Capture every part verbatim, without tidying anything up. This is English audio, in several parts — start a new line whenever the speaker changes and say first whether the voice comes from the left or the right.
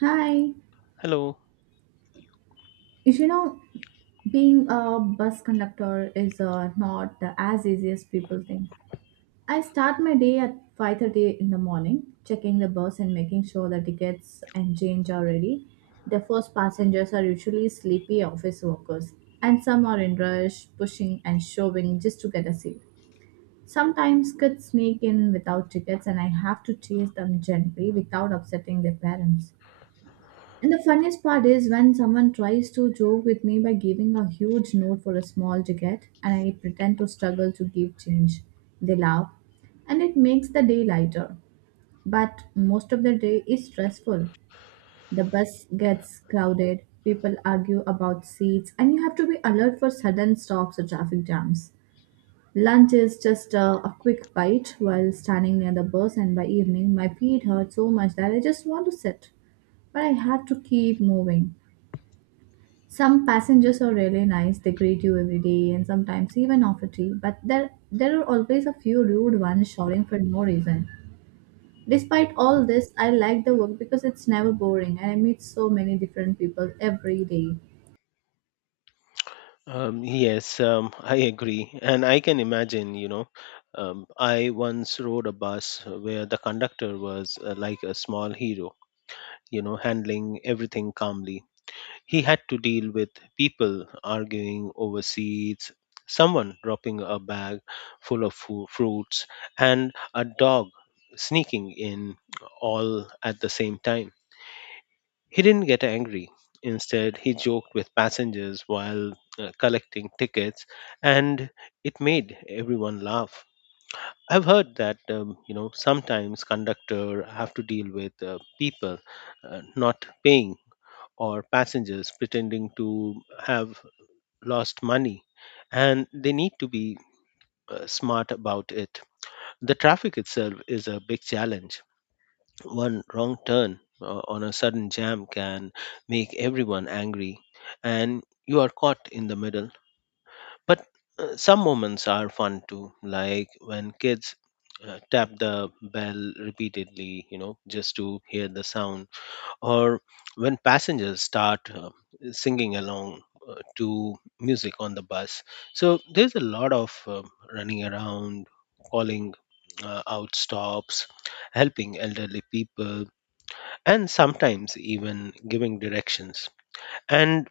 right: Hi.
left: Hello.
right: You know, Being a bus conductor is uh, not as easy as people think. I start my day at five thirty in the morning, checking the bus and making sure the tickets and change are ready. The first passengers are usually sleepy office workers, and some are in rush, pushing and shoving just to get a seat. Sometimes kids sneak in without tickets, and I have to chase them gently without upsetting their parents. And the funniest part is when someone tries to joke with me by giving a huge note for a small ticket and I pretend to struggle to give change. They laugh and it makes the day lighter. But most of the day is stressful. The bus gets crowded, people argue about seats, and you have to be alert for sudden stops or traffic jams. Lunch is just a, a quick bite while standing near the bus, and by evening, my feet hurt so much that I just want to sit. But I have to keep moving. Some passengers are really nice, they greet you every day and sometimes even offer tea, but there there are always a few rude ones shouting for no reason. Despite all this, I like the work because it's never boring and I meet so many different people every day.
left: Um, yes, um, I agree. And I can imagine, you know, um, I once rode a bus where the conductor was uh, like a small hero, you know, handling everything calmly. He had to deal with people arguing over seats, someone dropping a bag full of fu- fruits, and a dog sneaking in all at the same time. He didn't get angry. Instead, he joked with passengers while uh, collecting tickets, and it made everyone laugh. I've heard that um, you know sometimes conductor have to deal with uh, people uh, not paying or passengers pretending to have lost money, and they need to be uh, smart about it. The traffic itself is a big challenge. One wrong turn uh, on a sudden jam can make everyone angry, and you are caught in the middle. But uh, some moments are fun too, like when kids uh, tap the bell repeatedly, you know, just to hear the sound, or when passengers start uh, singing along uh, to music on the bus. So there's a lot of uh, running around, calling uh, out stops, helping elderly people and sometimes even giving directions. And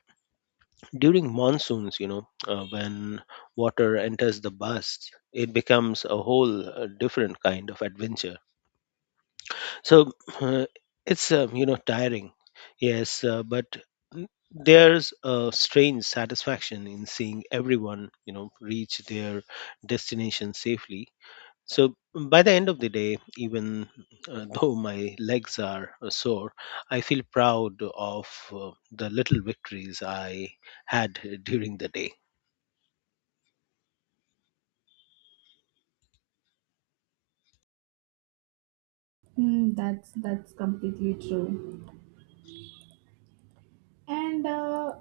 left: during monsoons, you know, uh, when water enters the bus, it becomes a whole uh, different kind of adventure. So uh, it's, uh, you know, tiring, yes, uh, but n- there's a strange satisfaction in seeing everyone, you know, reach their destination safely. So by the end of the day, even uh, though my legs are uh, sore, I feel proud of uh, the little victories I had during the day.
right: Mm, that's that's completely true. And uh,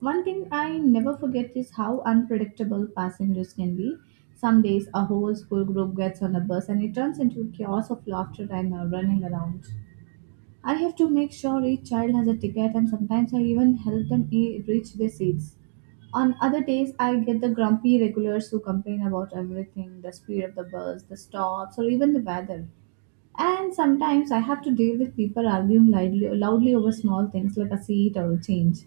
right: one thing I never forget is how unpredictable passengers can be. Some days a whole school group gets on a bus and it turns into a chaos of laughter and uh, running around. I have to make sure each child has a ticket and sometimes I even help them e- reach their seats. On other days, I get the grumpy regulars who complain about everything, the speed of the bus, the stops, or even the weather. And sometimes I have to deal with people arguing loudly, loudly over small things like a seat or a change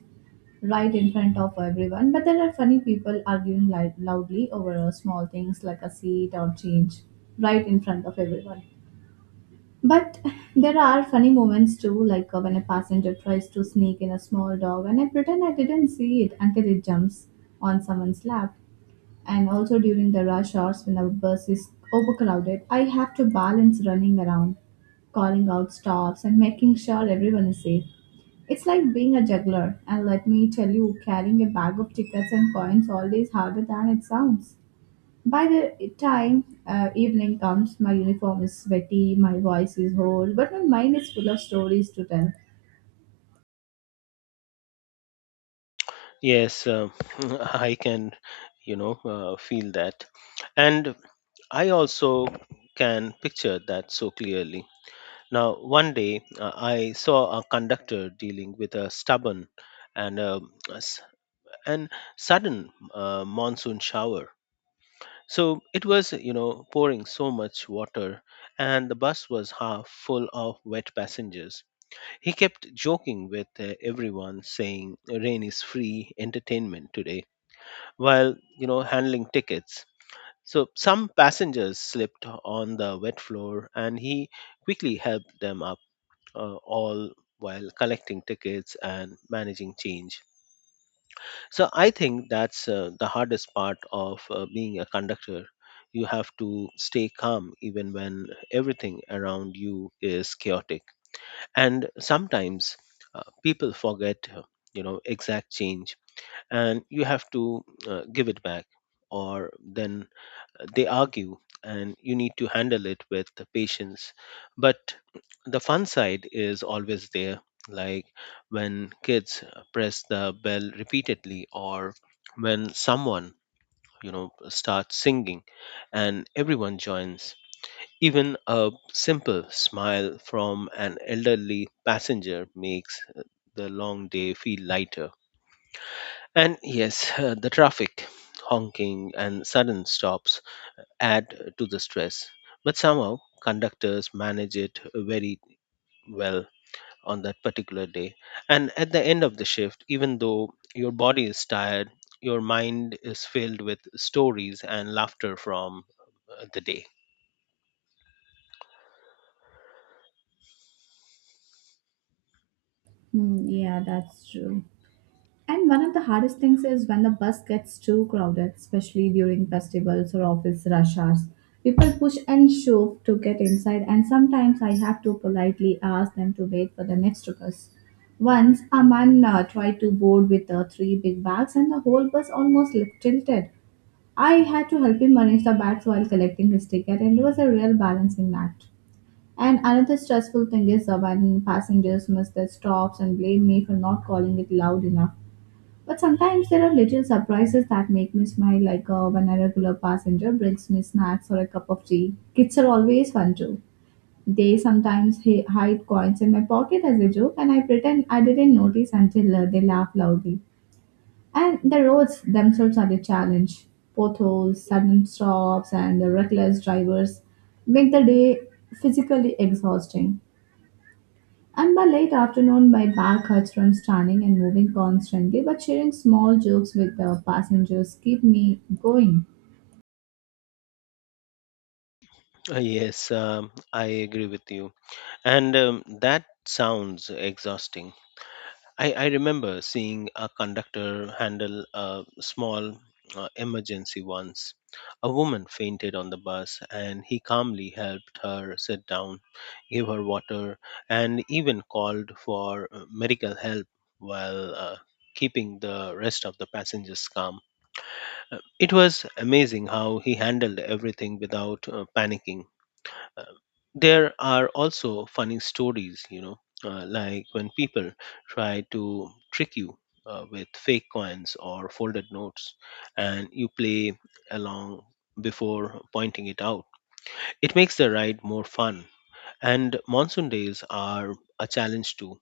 right: right in front of everyone. But there are funny people arguing li- loudly over uh, small things like a seat or change right in front of everyone. But there are funny moments too, like uh, when a passenger tries to sneak in a small dog and I pretend I didn't see it until it jumps on someone's lap. And also during the rush hours when the bus is overcrowded, I have to balance running around, calling out stops, and making sure everyone is safe. It's like being a juggler, and let me tell you, carrying a bag of tickets and coins all day is harder than it sounds. By the time uh, evening comes, my uniform is sweaty, my voice is hoarse, but my mind is full of stories to tell.
left: Yes, uh, I can, you know, uh, feel that. And I also can picture that so clearly. Now, one day uh, I saw a conductor dealing with a stubborn and uh, s- and sudden uh, monsoon shower. So it was, you know, pouring so much water, and the bus was half full of wet passengers. He kept joking with uh, everyone, saying, "Rain is free entertainment today," while, you know, handling tickets. So some passengers slipped on the wet floor, and he quickly helped them up, uh, all while collecting tickets and managing change. So I think that's uh, the hardest part of uh, being a conductor. You have to stay calm even when everything around you is chaotic. And sometimes uh, people forget, uh, you know, exact change and you have to uh, give it back or then they argue and you need to handle it with patience. But the fun side is always there, like when kids press the bell repeatedly, or when someone, you know, starts singing and everyone joins. Even a simple smile from an elderly passenger makes uh, the long day feel lighter. And yes, uh, the traffic, honking and sudden stops, add to the stress. But somehow, conductors manage it very well on that particular day. And at the end of the shift, even though your body is tired, your mind is filled with stories and laughter from uh, the day.
right: Hmm, yeah, that's true. And one of the hardest things is when the bus gets too crowded, especially during festivals or office rush hours. People push and shove to get inside, and sometimes I have to politely ask them to wait for the next bus. Once a man uh, tried to board with uh, three big bags, and the whole bus almost tilted. I had to help him manage the bats while collecting his ticket, and it was a real balancing act. And another stressful thing is uh, when passengers miss their stops and blame me for not calling it loud enough. But sometimes there are little surprises that make me smile, like uh, when a regular passenger brings me snacks or a cup of tea. Kids are always fun too. They sometimes hi- hide coins in my pocket as a joke, and I pretend I didn't notice until uh, they laugh loudly. And the roads themselves are the challenge. Potholes, sudden stops, and the reckless drivers make the day physically exhausting. And by late afternoon, my back hurts from standing and moving constantly, but sharing small jokes with the passengers keep me going.
left: Uh, Yes, um, I agree with you. And um, that sounds exhausting. I, I remember seeing a conductor handle a small uh, emergency once. A woman fainted on the bus, and he calmly helped her sit down, gave her water, and even called for uh, medical help while uh, keeping the rest of the passengers calm. Uh, It was amazing how he handled everything without uh, panicking. Uh, there are also funny stories, you know, uh, like when people try to trick you uh, with fake coins or folded notes, and you play along before pointing it out. It makes the ride more fun. And monsoon days are a challenge too.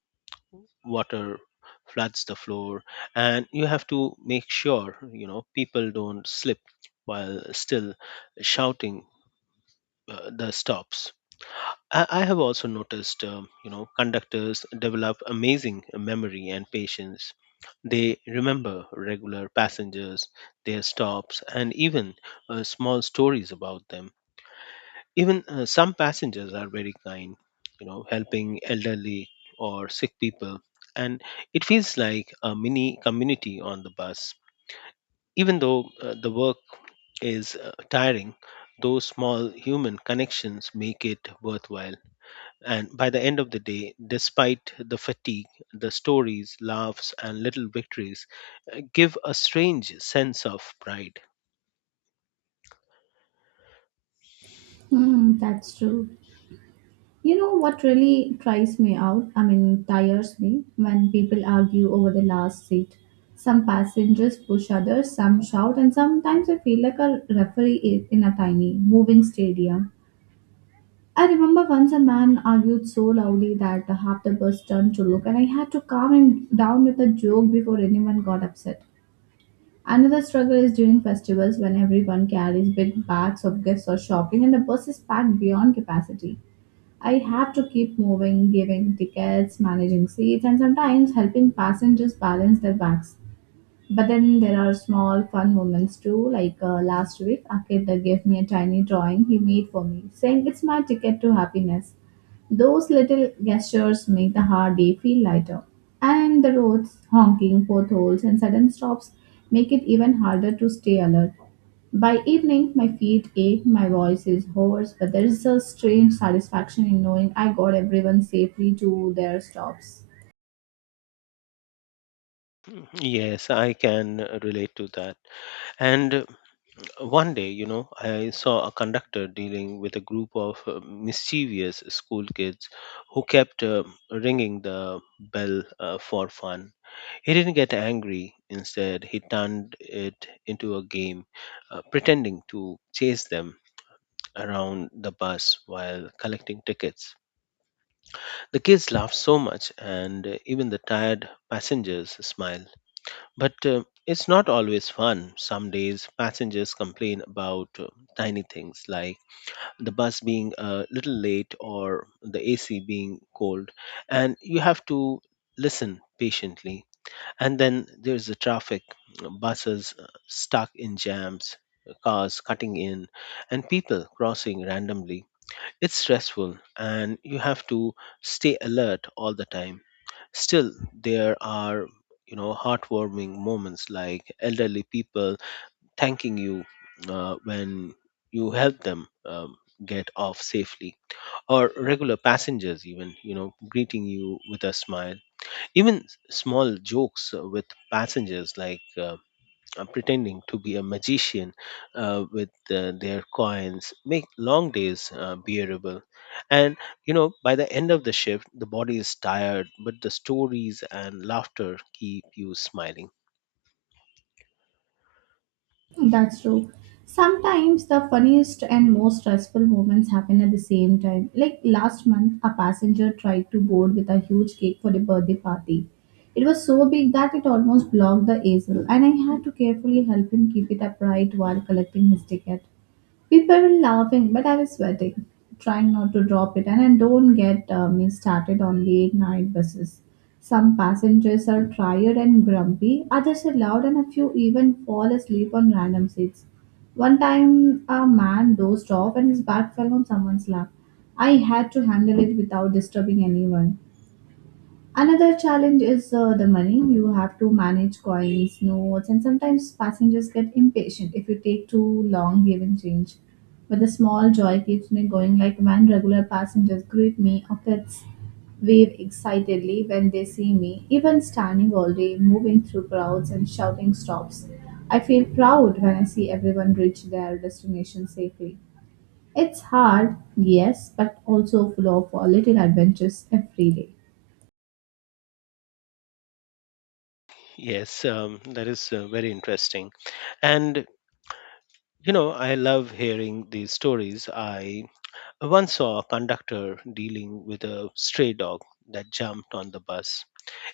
left: Water floods the floor, and you have to make sure, you know, people don't slip while still shouting uh, the stops. I, I have also noticed, um, you know, conductors develop amazing memory and patience. They remember regular passengers, their stops, and even uh, small stories about them. Even uh, some passengers are very kind, you know, helping elderly or sick people. And it feels like a mini community on the bus. Even though uh, the work is uh, tiring, those small human connections make it worthwhile. And by the end of the day, despite the fatigue, the stories, laughs, and little victories uh, give a strange sense of pride.
right: Hmm, that's true. You know what really tries me out? I mean, tires me when people argue over the last seat. Some passengers push others, some shout, and sometimes I feel like a referee i- in a tiny, moving stadium. I remember once a man argued so loudly that half the bus turned to look, and I had to calm him down with a joke before anyone got upset. Another struggle is during festivals when everyone carries big bags of gifts or shopping, and the bus is packed beyond capacity. I have to keep moving, giving tickets, managing seats, and sometimes helping passengers balance their bags. But then there are small fun moments too. Like uh, last week, a kid uh, gave me a tiny drawing he made for me, saying it's my ticket to happiness. Those little gestures make the hard day feel lighter. And the roads, honking, potholes, and sudden stops make it even harder to stay alert. By evening, my feet ache, my voice is hoarse, but there is a strange satisfaction in knowing I got everyone safely to their stops.
left: Mhm. Yes, I can uh, relate to that. And uh, one day, you know, I saw a conductor dealing with a group of uh, mischievous school kids who kept uh, ringing the bell uh, for fun. He didn't get angry. Instead, he turned it into a game, uh, pretending to chase them around the bus while collecting tickets. The kids laugh so much, and uh, even the tired passengers smile. But uh, it's not always fun. Some days, passengers complain about uh, tiny things like the bus being a little late or the A C being cold, and you have to listen patiently. And then there's the traffic, buses uh, stuck in jams, cars cutting in, and people crossing randomly. It's stressful and you have to stay alert all the time. Still, there are, you know, heartwarming moments like elderly people thanking you uh, when you help them um, get off safely, or regular passengers even, you know, greeting you with a smile. Even s- small jokes uh, with passengers, like uh, uh, pretending to be a magician uh, with uh, their coins, make long days uh, bearable. And, you know, by the end of the shift, the body is tired but the stories and laughter keep you smiling.
right: That's true. Sometimes the funniest and most stressful moments happen at the same time. Like last month, a passenger tried to board with a huge cake for a birthday party. It was so big that it almost blocked the easel, and I had to carefully help him keep it upright while collecting his ticket. People were laughing, but I was sweating, trying not to drop it. And I don't get uh, me started on late night buses. Some passengers are tired and grumpy, others are loud, and a few even fall asleep on random seats. One time, a man dozed off and his bag fell on someone's lap. I had to handle it without disturbing anyone. Another challenge is uh, the money. You have to manage coins, notes, and sometimes passengers get impatient if you take too long giving change. But the small joy keeps me going, like when regular passengers greet me or kids wave excitedly when they see me, even standing all day, moving through crowds and shouting stops. I feel proud when I see everyone reach their destination safely. It's hard, yes, but also full of uh, little adventures every day.
left: Yes, um, that is uh, very interesting. And, you know, I love hearing these stories. I once saw a conductor dealing with a stray dog that jumped on the bus.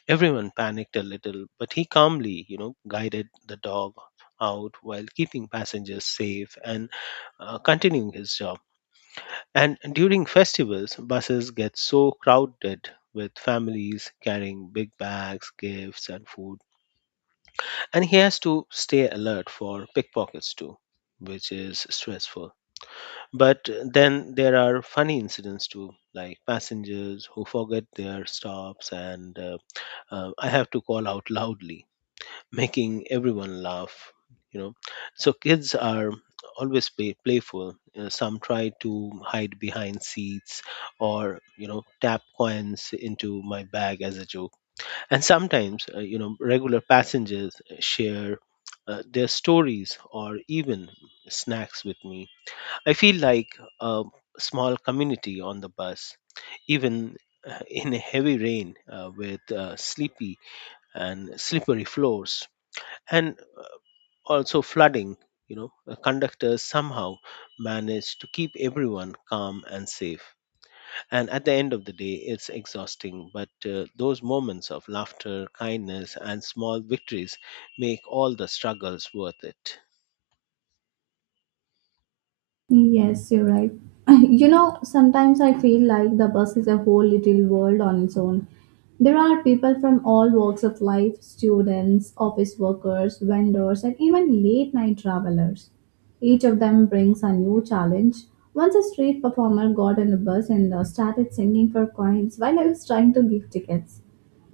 left: Everyone panicked a little, but he calmly, you know, guided the dog out while keeping passengers safe and uh, continuing his job. And during festivals, buses get so crowded with families carrying big bags, gifts, and food. And he has to stay alert for pickpockets too, which is stressful. But then there are funny incidents too, like passengers who forget their stops, and uh, uh, I have to call out loudly, making everyone laugh, you know. So kids are always play, playful. Uh, some try to hide behind seats or, you know, tap coins into my bag as a joke. And sometimes, uh, you know, regular passengers share uh, their stories or even snacks with me. I feel like a small community on the bus. Even uh, in a heavy rain uh, with uh, sleepy and slippery floors and also flooding, you know, the conductors somehow managed to keep everyone calm and safe. And at the end of the day, it's exhausting but uh, those moments of laughter, kindness, and small victories make all the struggles worth it.
right: Yes, you're right. You know, sometimes I feel like the bus is a whole little world on its own. There are people from all walks of life, students, office workers, vendors, and even late night travelers. Each of them brings a new challenge. Once a street performer got on the bus and uh, started singing for coins while I was trying to give tickets.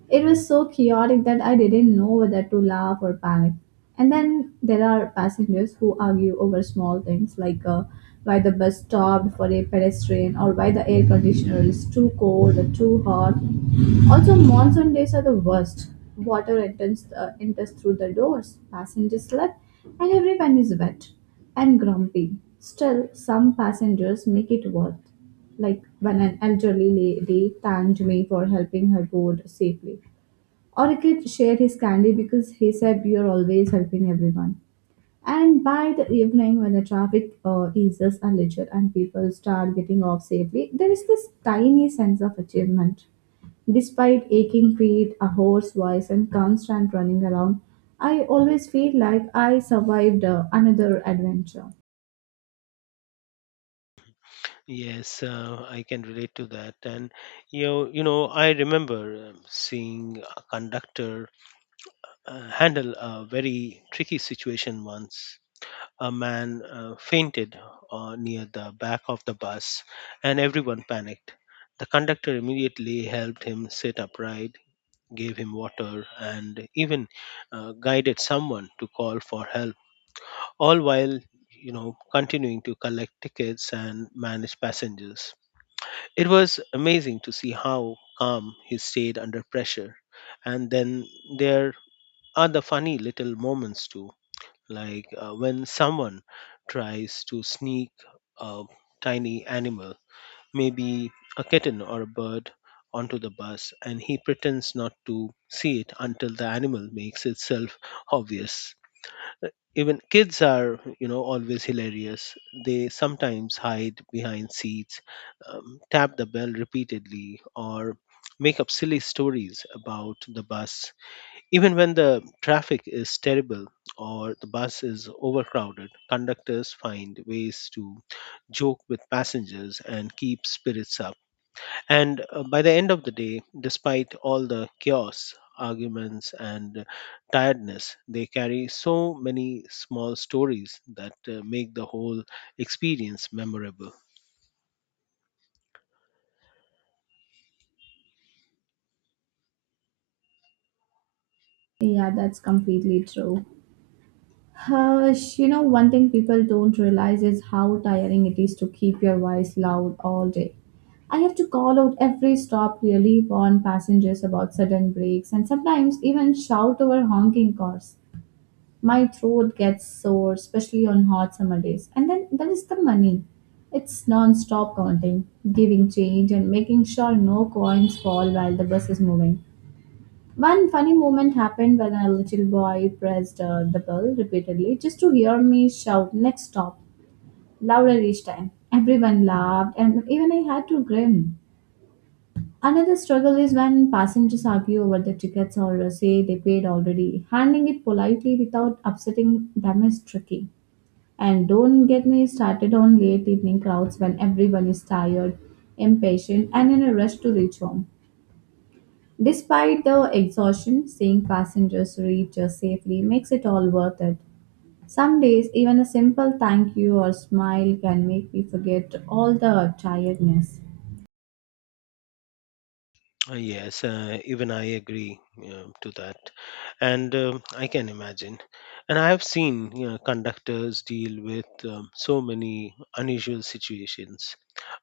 right: It was so chaotic that I didn't know whether to laugh or panic. And then there are passengers who argue over small things like uh, why the bus stopped for a pedestrian or why the air conditioner is too cold or too hot. Also, monsoon days are the worst. Water enters, uh, enters through the doors, passengers slept, and everyone is wet and grumpy. Still, some passengers make it worth, like when an elderly lady thanked me for helping her board safely. Or a kid shared his candy because he said, "You're always helping everyone." And by the evening, when the traffic uh, eases a little and people start getting off safely, there is this tiny sense of achievement. Despite aching feet, a hoarse voice, and constant running around, I always feel like I survived uh, another adventure.
left: Yes, uh, I can relate to that. And, you know, you know I remember um, seeing a conductor uh, handle a very tricky situation once. A man uh, fainted uh, near the back of the bus, and everyone panicked. The conductor immediately helped him sit upright, gave him water, and even uh, guided someone to call for help, all while, you know, continuing to collect tickets and manage passengers. It was amazing to see how calm he stayed under pressure. And then there are the funny little moments too, like uh, when someone tries to sneak a tiny animal, maybe a kitten or a bird, onto the bus and he pretends not to see it until the animal makes itself obvious. Even kids are, you know, always hilarious. They sometimes hide behind seats, um, tap the bell repeatedly, or make up silly stories about the bus. Even when the traffic is terrible or the bus is overcrowded, conductors find ways to joke with passengers and keep spirits up. And uh, by the end of the day, despite all the chaos, arguments, and tiredness, they carry so many small stories that uh, make the whole experience memorable.
right: Yeah, that's completely true. Hush, you know, one thing people don't realize is how tiring it is to keep your voice loud all day. I have to call out every stop, really warn passengers about sudden breaks, and sometimes even shout over honking cars. My throat gets sore, especially on hot summer days. And then there is the money. It's non stop counting, giving change, and making sure no coins fall while the bus is moving. One funny moment happened when a little boy pressed uh, the bell repeatedly just to hear me shout next stop louder each time. Everyone laughed and even I had to grin. Another struggle is when passengers argue over the tickets or uh, say they paid already. Handling it politely without upsetting them is tricky. And don't get me started on late evening crowds when everyone is tired, impatient, and in a rush to reach home. Despite the exhaustion, seeing passengers reach us safely makes it all worth it. Some days, even a simple thank you or smile can make me forget all the tiredness.
left: Uh, Yes, uh, even I agree uh, to that, and um I can imagine. And I have seen, you know, conductors deal with um, so many unusual situations.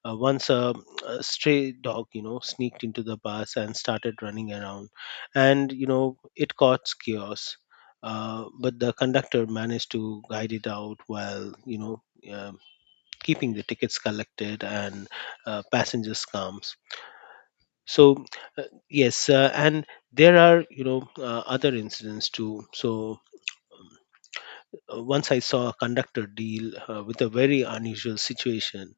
left: Uh, once a, a stray dog, you know, sneaked into the bus and started running around, and you know it caused chaos. Uh, but the conductor managed to guide it out while you know um keeping the tickets collected and uh, passengers calm. So uh, yes uh, and There are, you know, uh, other incidents too. so um, uh, Once I saw a conductor deal uh, with a very unusual situation.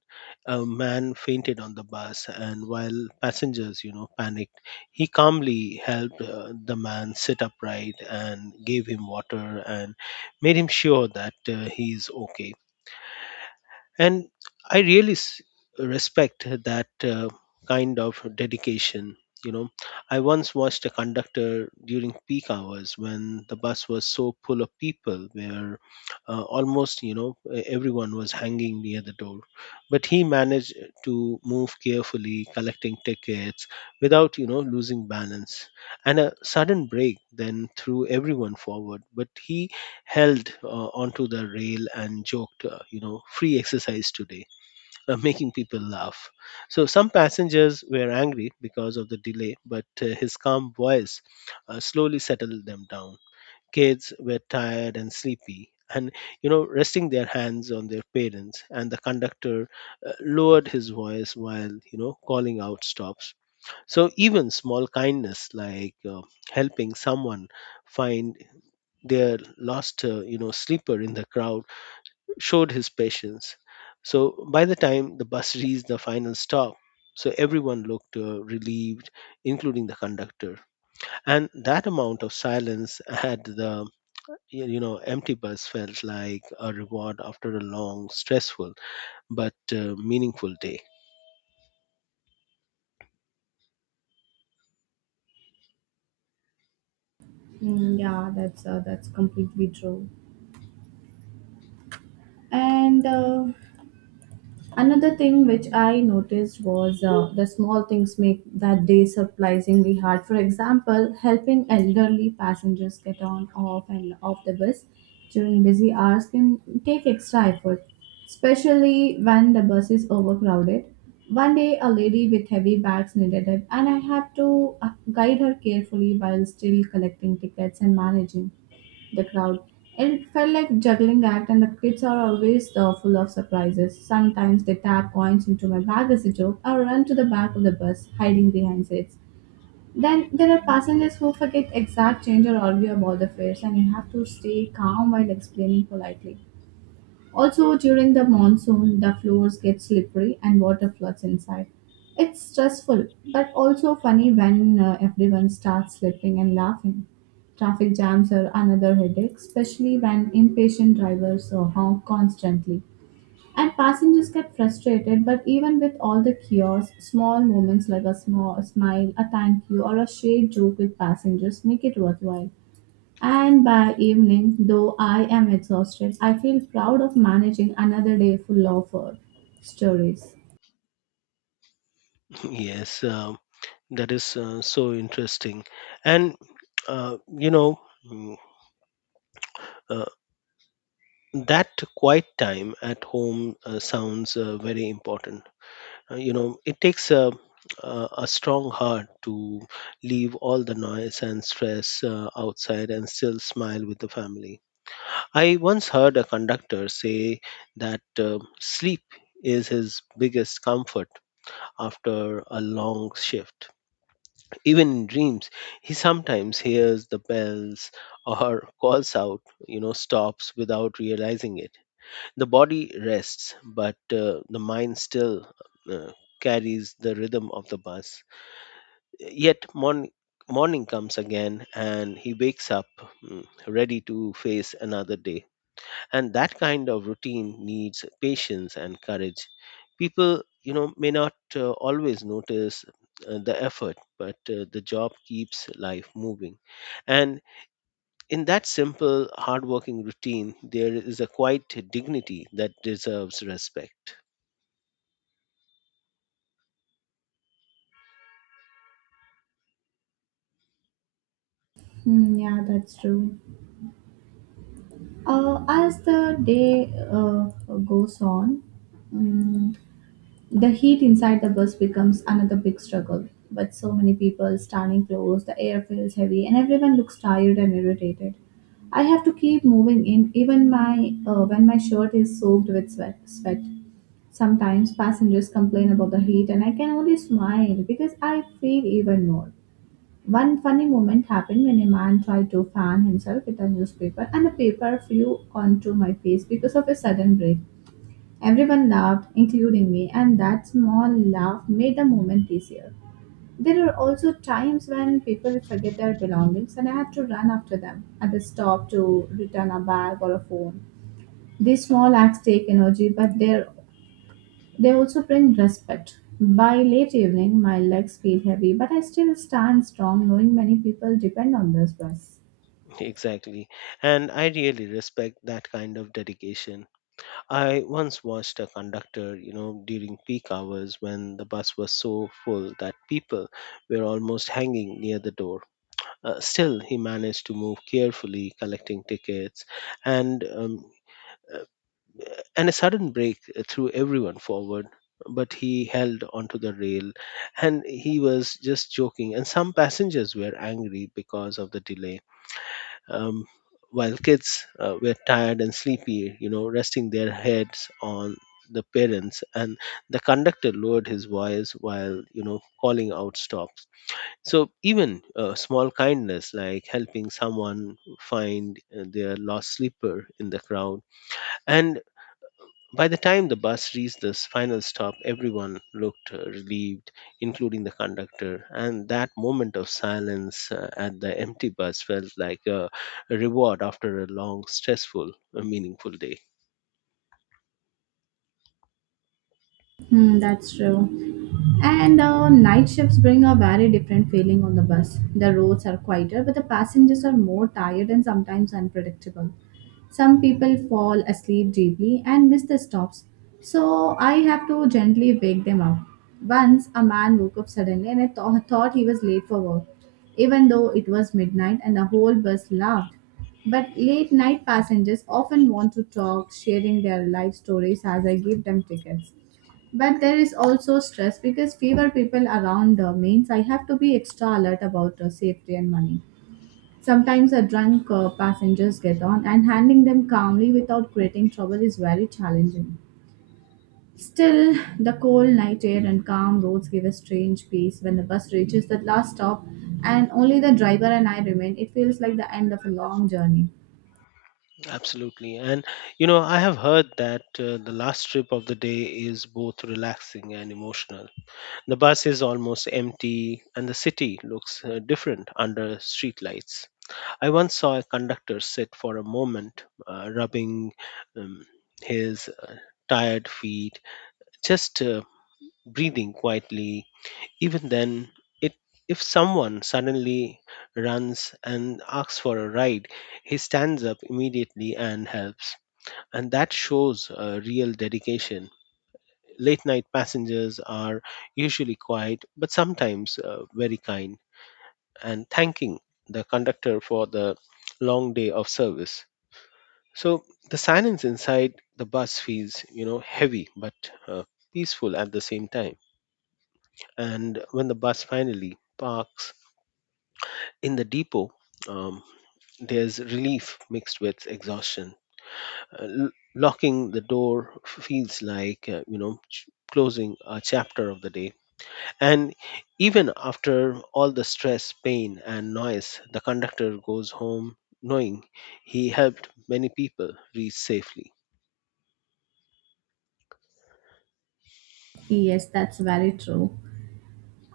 left: A man fainted on the bus, and while passengers, you know, panicked, he calmly helped uh, the man sit upright and gave him water and made him sure that uh, he is okay. And I really s- respect that uh, kind of dedication, you know. I once watched a conductor during peak hours when the bus was so full of people where uh, almost, you know, e- everyone was hanging near the door, but he managed to move carefully, collecting tickets without, you know, losing balance. And a sudden break then threw everyone forward, but he held uh, onto the rail and joked, uh, you know, free exercise today, uh, making people laugh. So some passengers were angry because of the delay, but uh, his calm voice uh, slowly settled them down. Kids were tired and sleepy, and you know, resting their hands on their parents, and the conductor uh, lowered his voice while, you know, calling out stops. So even small kindness like uh, helping someone find their last uh, you know sleeper in the crowd showed his patience. So by the time the bus reached the final stop, so everyone looked uh, relieved, including the conductor. And that amount of silence at the y- you know empty bus felt like a reward after a long, stressful but uh, meaningful day.
right: Mm, yeah, that's uh, that's completely true. And uh, another thing which I noticed was uh, the small things make that day surprisingly hard. For example, helping elderly passengers get on, off, and off the bus during busy hours can take extra effort, especially when the bus is overcrowded. One day, a lady with heavy bags needed help, and I had to uh, guide her carefully while still collecting tickets and managing the crowd. It felt like juggling act, and the kids are always uh, full of surprises. Sometimes they tap coins into my bag as a joke or run to the back of the bus, hiding behind seats. Then there are passengers who forget exact change or argue about the fares, and you have to stay calm while explaining politely. Also, during the monsoon, the floors get slippery and water floods inside. It's stressful, but also funny when uh, everyone starts slipping and laughing. Traffic jams are another headache, especially when impatient drivers uh, honk constantly. And passengers get frustrated, but even with all the chaos, small moments like a small a smile, a thank you, or a shared joke with passengers make it worthwhile. And by evening, though I am exhausted, I feel proud of managing another day full of uh, stories.
left: Yes. Um, that is uh, so interesting. And uh, you know mm, uh, that quiet time at home uh, sounds uh, very important. Uh, you know, it takes a, a a strong heart to leave all the noise and stress uh, outside and still smile with the family. I once heard a conductor say that uh, sleep is his biggest comfort after a long shift. Even in dreams, he sometimes hears the bells or calls out, you know, stops without realizing it. The body rests, but uh, the mind still uh, carries the rhythm of the bus. Yet morning, morning comes again, and he wakes up, mm, ready to face another day. And that kind of routine needs patience and courage. People, you know, may not uh, always notice uh, the effort, but uh, the job keeps life moving. And in that simple, hardworking routine, there is a quiet dignity that deserves respect.
right: Hmm, yeah, that's true. Uh, as the day uh, goes on, mm, the heat inside the bus becomes another big struggle. But so many people standing close, the air feels heavy, and everyone looks tired and irritated. I have to keep moving in, even my uh, when my shirt is soaked with sweat. Sweat. Sometimes passengers complain about the heat, and I can only smile because I feel even more. One funny moment happened when a man tried to fan himself with a newspaper, and the paper flew onto my face because of a sudden break. Everyone laughed, including me, and that small laugh made the moment easier. There are also times when people forget their belongings and I have to run after them at the stop to return a bag or a phone. These small acts take energy, but they're they also bring respect. By late evening, my legs feel heavy, but I still stand strong knowing many people depend on this bus.
left: Exactly. And I really respect that kind of dedication. I once watched a conductor, you know, during peak hours when the bus was so full that people were almost hanging near the door. Uh, still, he managed to move carefully, collecting tickets and um, uh, and a sudden break threw everyone forward, but he held onto the rail, and he was just joking. And some passengers were angry because of the delay, um, while kids uh, were tired and sleepy, you know, resting their heads on the parents, and the conductor lowered his voice while, you know, calling out stops. So even uh, small kindness like helping someone find uh, their lost sleeper in the crowd. And by the time the bus reached this final stop, everyone looked uh, relieved, including the conductor, and that moment of silence uh, at the empty bus felt like a reward after a long, stressful, uh, meaningful day.
right: Hmm, that's true. And uh, night shifts bring a very different feeling on the bus. The roads are quieter, but the passengers are more tired and sometimes unpredictable. Some people fall asleep deeply and miss the stops, so I have to gently wake them up. Once a man woke up suddenly and I tho- thought he was late for work, even though it was midnight and the whole bus laughed. But late night passengers often want to talk, sharing their life stories as I give them tickets. But there is also stress because fewer people around uh, means I have to be extra alert about uh, safety and money. Sometimes a drunk uh, passengers get on, and handling them calmly without creating trouble is very challenging. Still, the cold night air and calm roads give a strange peace when the bus reaches that last stop and only the driver and I remain. It feels like the end of a long journey.
left: Absolutely. And, you know, I have heard that uh, the last trip of the day is both relaxing and emotional. The bus is almost empty, and the city looks uh, different under street lights. I once saw a conductor sit for a moment, uh, rubbing um, his uh, tired feet, just uh, breathing quietly. Even then, it, if someone suddenly runs and asks for a ride, he stands up immediately and helps. And that shows uh, real dedication. Late night passengers are usually quiet, but sometimes uh, very kind, and thanking the conductor for the long day of service. So the silence inside the bus feels, you know, heavy but uh, peaceful at the same time. And when the bus finally parks in the depot, um, there's relief mixed with exhaustion. Uh, l- locking the door feels like, uh, you know, ch- closing a chapter of the day. And even after all the stress, pain, and noise, the conductor goes home knowing he helped many people reach safely.
right: Yes, that's very true.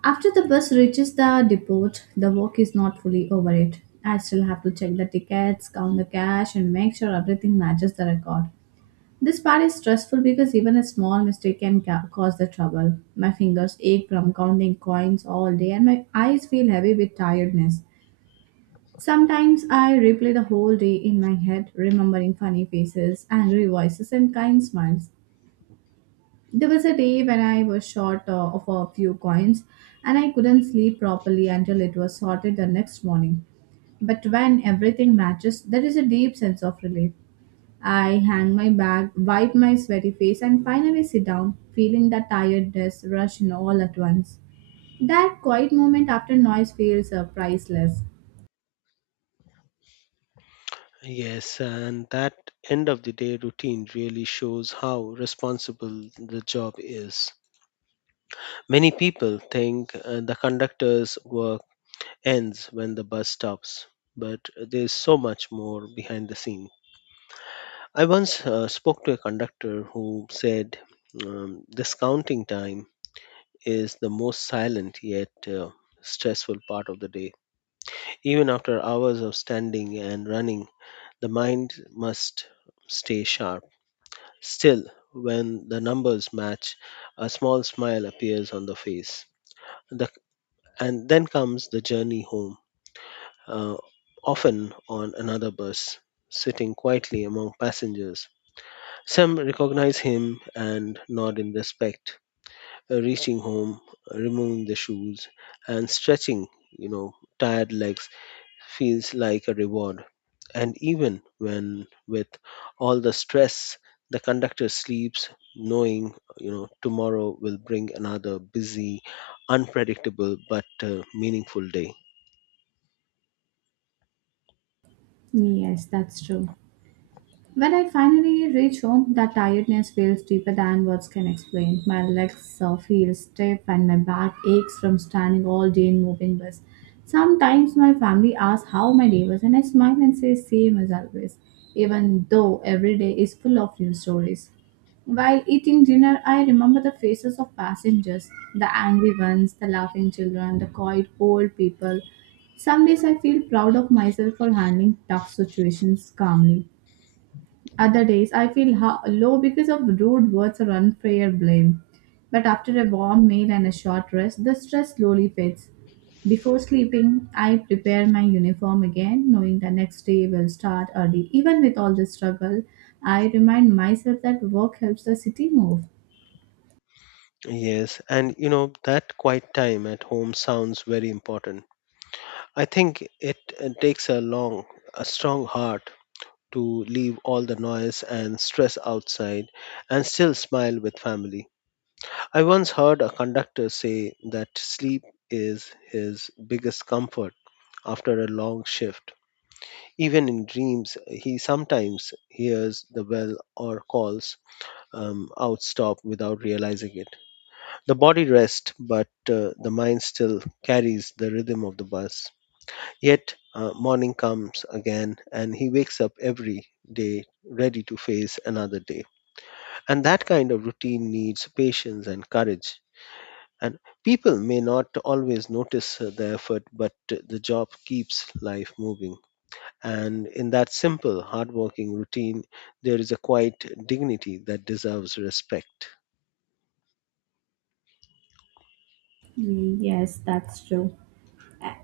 right: After the bus reaches the depot, the work is not fully over It. I still have to check the tickets, count the cash, and make sure everything matches the record. This part is stressful because even a small mistake can ca- cause the trouble. My fingers ache from counting coins all day, and my eyes feel heavy with tiredness. Sometimes I replay the whole day in my head, remembering funny faces, angry voices, and kind smiles. There was a day when I was short uh, of a few coins and I couldn't sleep properly until it was sorted the next morning. But when everything matches, there is a deep sense of relief. I hang my bag, wipe my sweaty face, and finally sit down, feeling the tiredness rush in all at once. That quiet moment after noise feels uh, priceless.
left: Yes, and that end of the day routine really shows how responsible the job is. Many people think uh, the conductor's work ends when the bus stops, but there's so much more behind the scene. I once uh, spoke to a conductor who said um, this counting time is the most silent yet uh, stressful part of the day. Even after hours of standing and running, the mind must stay sharp. Still, when the numbers match, a small smile appears on the face. The, and then comes the journey home, uh, often on another bus, sitting quietly among passengers. Some recognize him and nod in respect. Uh, reaching home, removing the shoes, and stretching, you know, tired legs feels like a reward. And even when with all the stress, the conductor sleeps knowing, you know, tomorrow will bring another busy, unpredictable but uh, meaningful day.
right: Yes, that's true. When I finally reach home, the tiredness feels deeper than words can explain. My legs uh, feel stiff and my back aches from standing all day in moving bus. Sometimes my family asks how my day was, and I smile and say, same as always, even though every day is full of new stories. While eating dinner, I remember the faces of passengers, the angry ones, the laughing children, the quiet old people. Some days I feel proud of myself for handling tough situations calmly. Other days, I feel ho- low because of rude words or unfair blame. But after a warm meal and a short rest, the stress slowly fades. Before sleeping, I prepare my uniform again, knowing the next day will start early. Even with all this struggle, I remind myself that work helps the city move.
left: Yes, and you know, that quiet time at home sounds very important. I think it, uh takes a long a strong heart to leave all the noise and stress outside and still smile with family. I once heard a conductor say that sleep is his biggest comfort after a long shift. Even in dreams, he sometimes hears the bell or calls um, out stop without realizing it. The body rests, but uh, the mind still carries the rhythm of the bus. Yet, uh, morning comes again, and he wakes up every day ready to face another day. And that kind of routine needs patience and courage. And people may not always notice uh, the effort, but uh, the job keeps life moving. And in that simple, hardworking routine, there is a quiet dignity that deserves respect.
right: Mm, yes, that's true.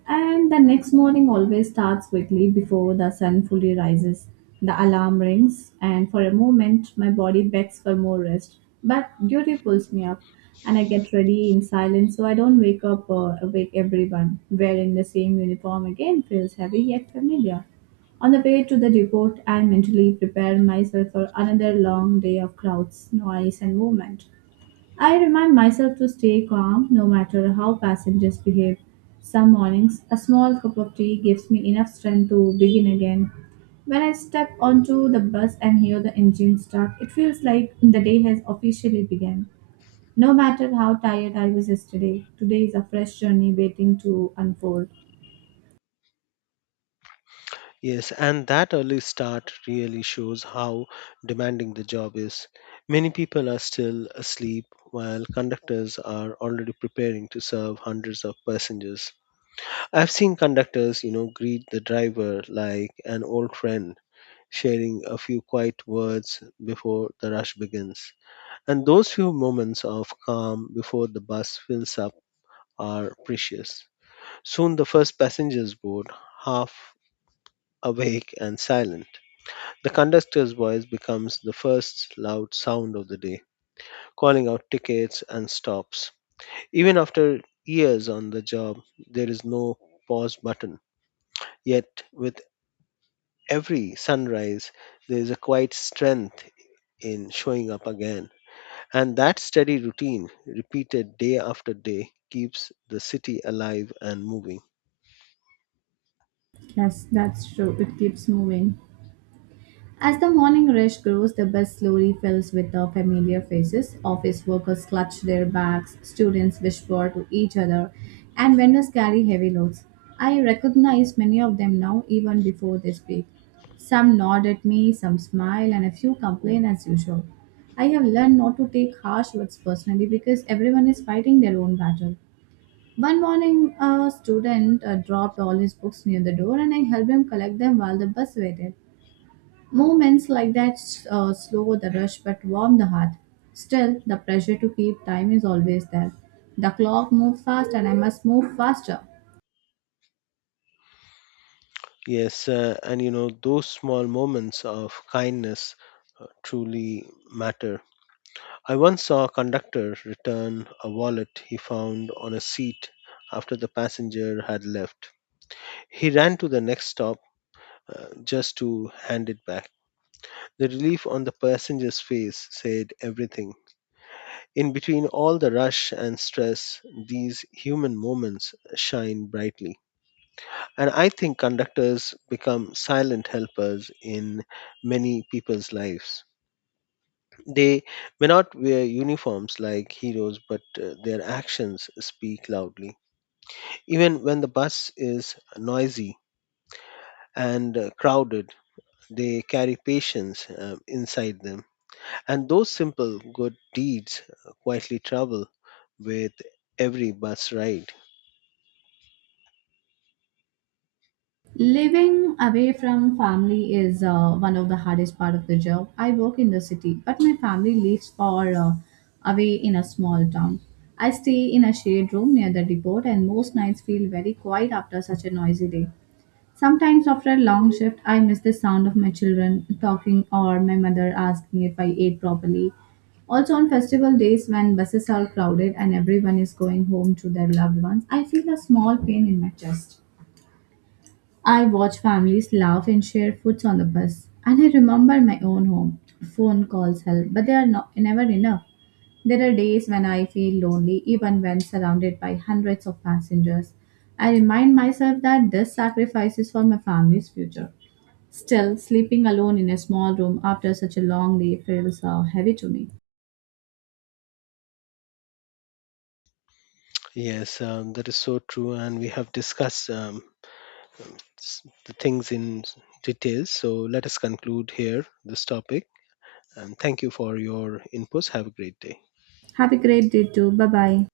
right: And the next morning always starts quickly before the sun fully rises. The alarm rings, and for a moment, my body begs for more rest. But duty pulls me up, and I get ready in silence so I don't wake up or awake everyone. Wearing the same uniform again feels heavy yet familiar. On the way to the depot, I mentally prepare myself for another long day of crowds, noise, and movement. I remind myself to stay calm no matter how passengers behave. Some mornings, a small cup of tea gives me enough strength to begin again. When I step onto the bus and hear the engine start, it feels like the day has officially begun. No matter how tired I was yesterday, today is a fresh journey waiting to unfold.
left: Yes, and that early start really shows how demanding the job is. Many people are still asleep while conductors are already preparing to serve hundreds of passengers. I've seen conductors, you know, greet the driver like an old friend, sharing a few quiet words before the rush begins. And those few moments of calm before the bus fills up are precious. Soon the first passengers board, half awake and silent. The conductor's voice becomes the first loud sound of the day, calling out tickets and stops. Even after years on the job, there is no pause button. Yet, with every sunrise, there is a quiet strength in showing up again. And that steady routine, repeated day after day, keeps the city alive and moving.
right: Yes, that's true. It keeps moving. As the morning rush grows, the bus slowly fills with the familiar faces. Office workers clutch their bags, students whisper to each other, and vendors carry heavy loads. I recognize many of them now, even before they speak. Some nod at me, some smile, and a few complain as usual. I have learned not to take harsh words personally because everyone is fighting their own battle. One morning, a student uh, dropped all his books near the door, and I helped him collect them while the bus waited. Moments like that uh, slow the rush but warm the heart. Still, the pressure to keep time is always there. The clock moves fast and I must move faster.
left: Yes, uh, and you know, those small moments of kindness uh, truly matter. I once saw a conductor return a wallet he found on a seat after the passenger had left. He ran to the next stop uh, just to hand it back. The relief on the passenger's face said everything. In between all the rush and stress, these human moments shine brightly. And I think conductors become silent helpers in many people's lives. They may not wear uniforms like heroes, but uh, their actions speak loudly. Even when the bus is noisy and uh, crowded, they carry patience uh, inside them. And those simple good deeds uh, quietly travel with every bus ride.
right: Living away from family is uh, one of the hardest part of the job. I work in the city, but my family lives far uh, away in a small town. I stay in a shared room near the depot and most nights feel very quiet after such a noisy day. Sometimes after a long shift, I miss the sound of my children talking or my mother asking if I ate properly. Also, on festival days when buses are crowded and everyone is going home to their loved ones, I feel a small pain in my chest. I watch families laugh and share foods on the bus. And I remember my own home. Phone calls help, but they are not, never enough. There are days when I feel lonely, even when surrounded by hundreds of passengers. I remind myself that this sacrifice is for my family's future. Still, sleeping alone in a small room after such a long day feels uh, heavy to me.
left: Yes, um, that is so true, and we have discussed um, um, s- the things in s- detail. So let us conclude here this topic. And thank you for your inputs. Have a great day.
right: Have a great day too. Bye bye.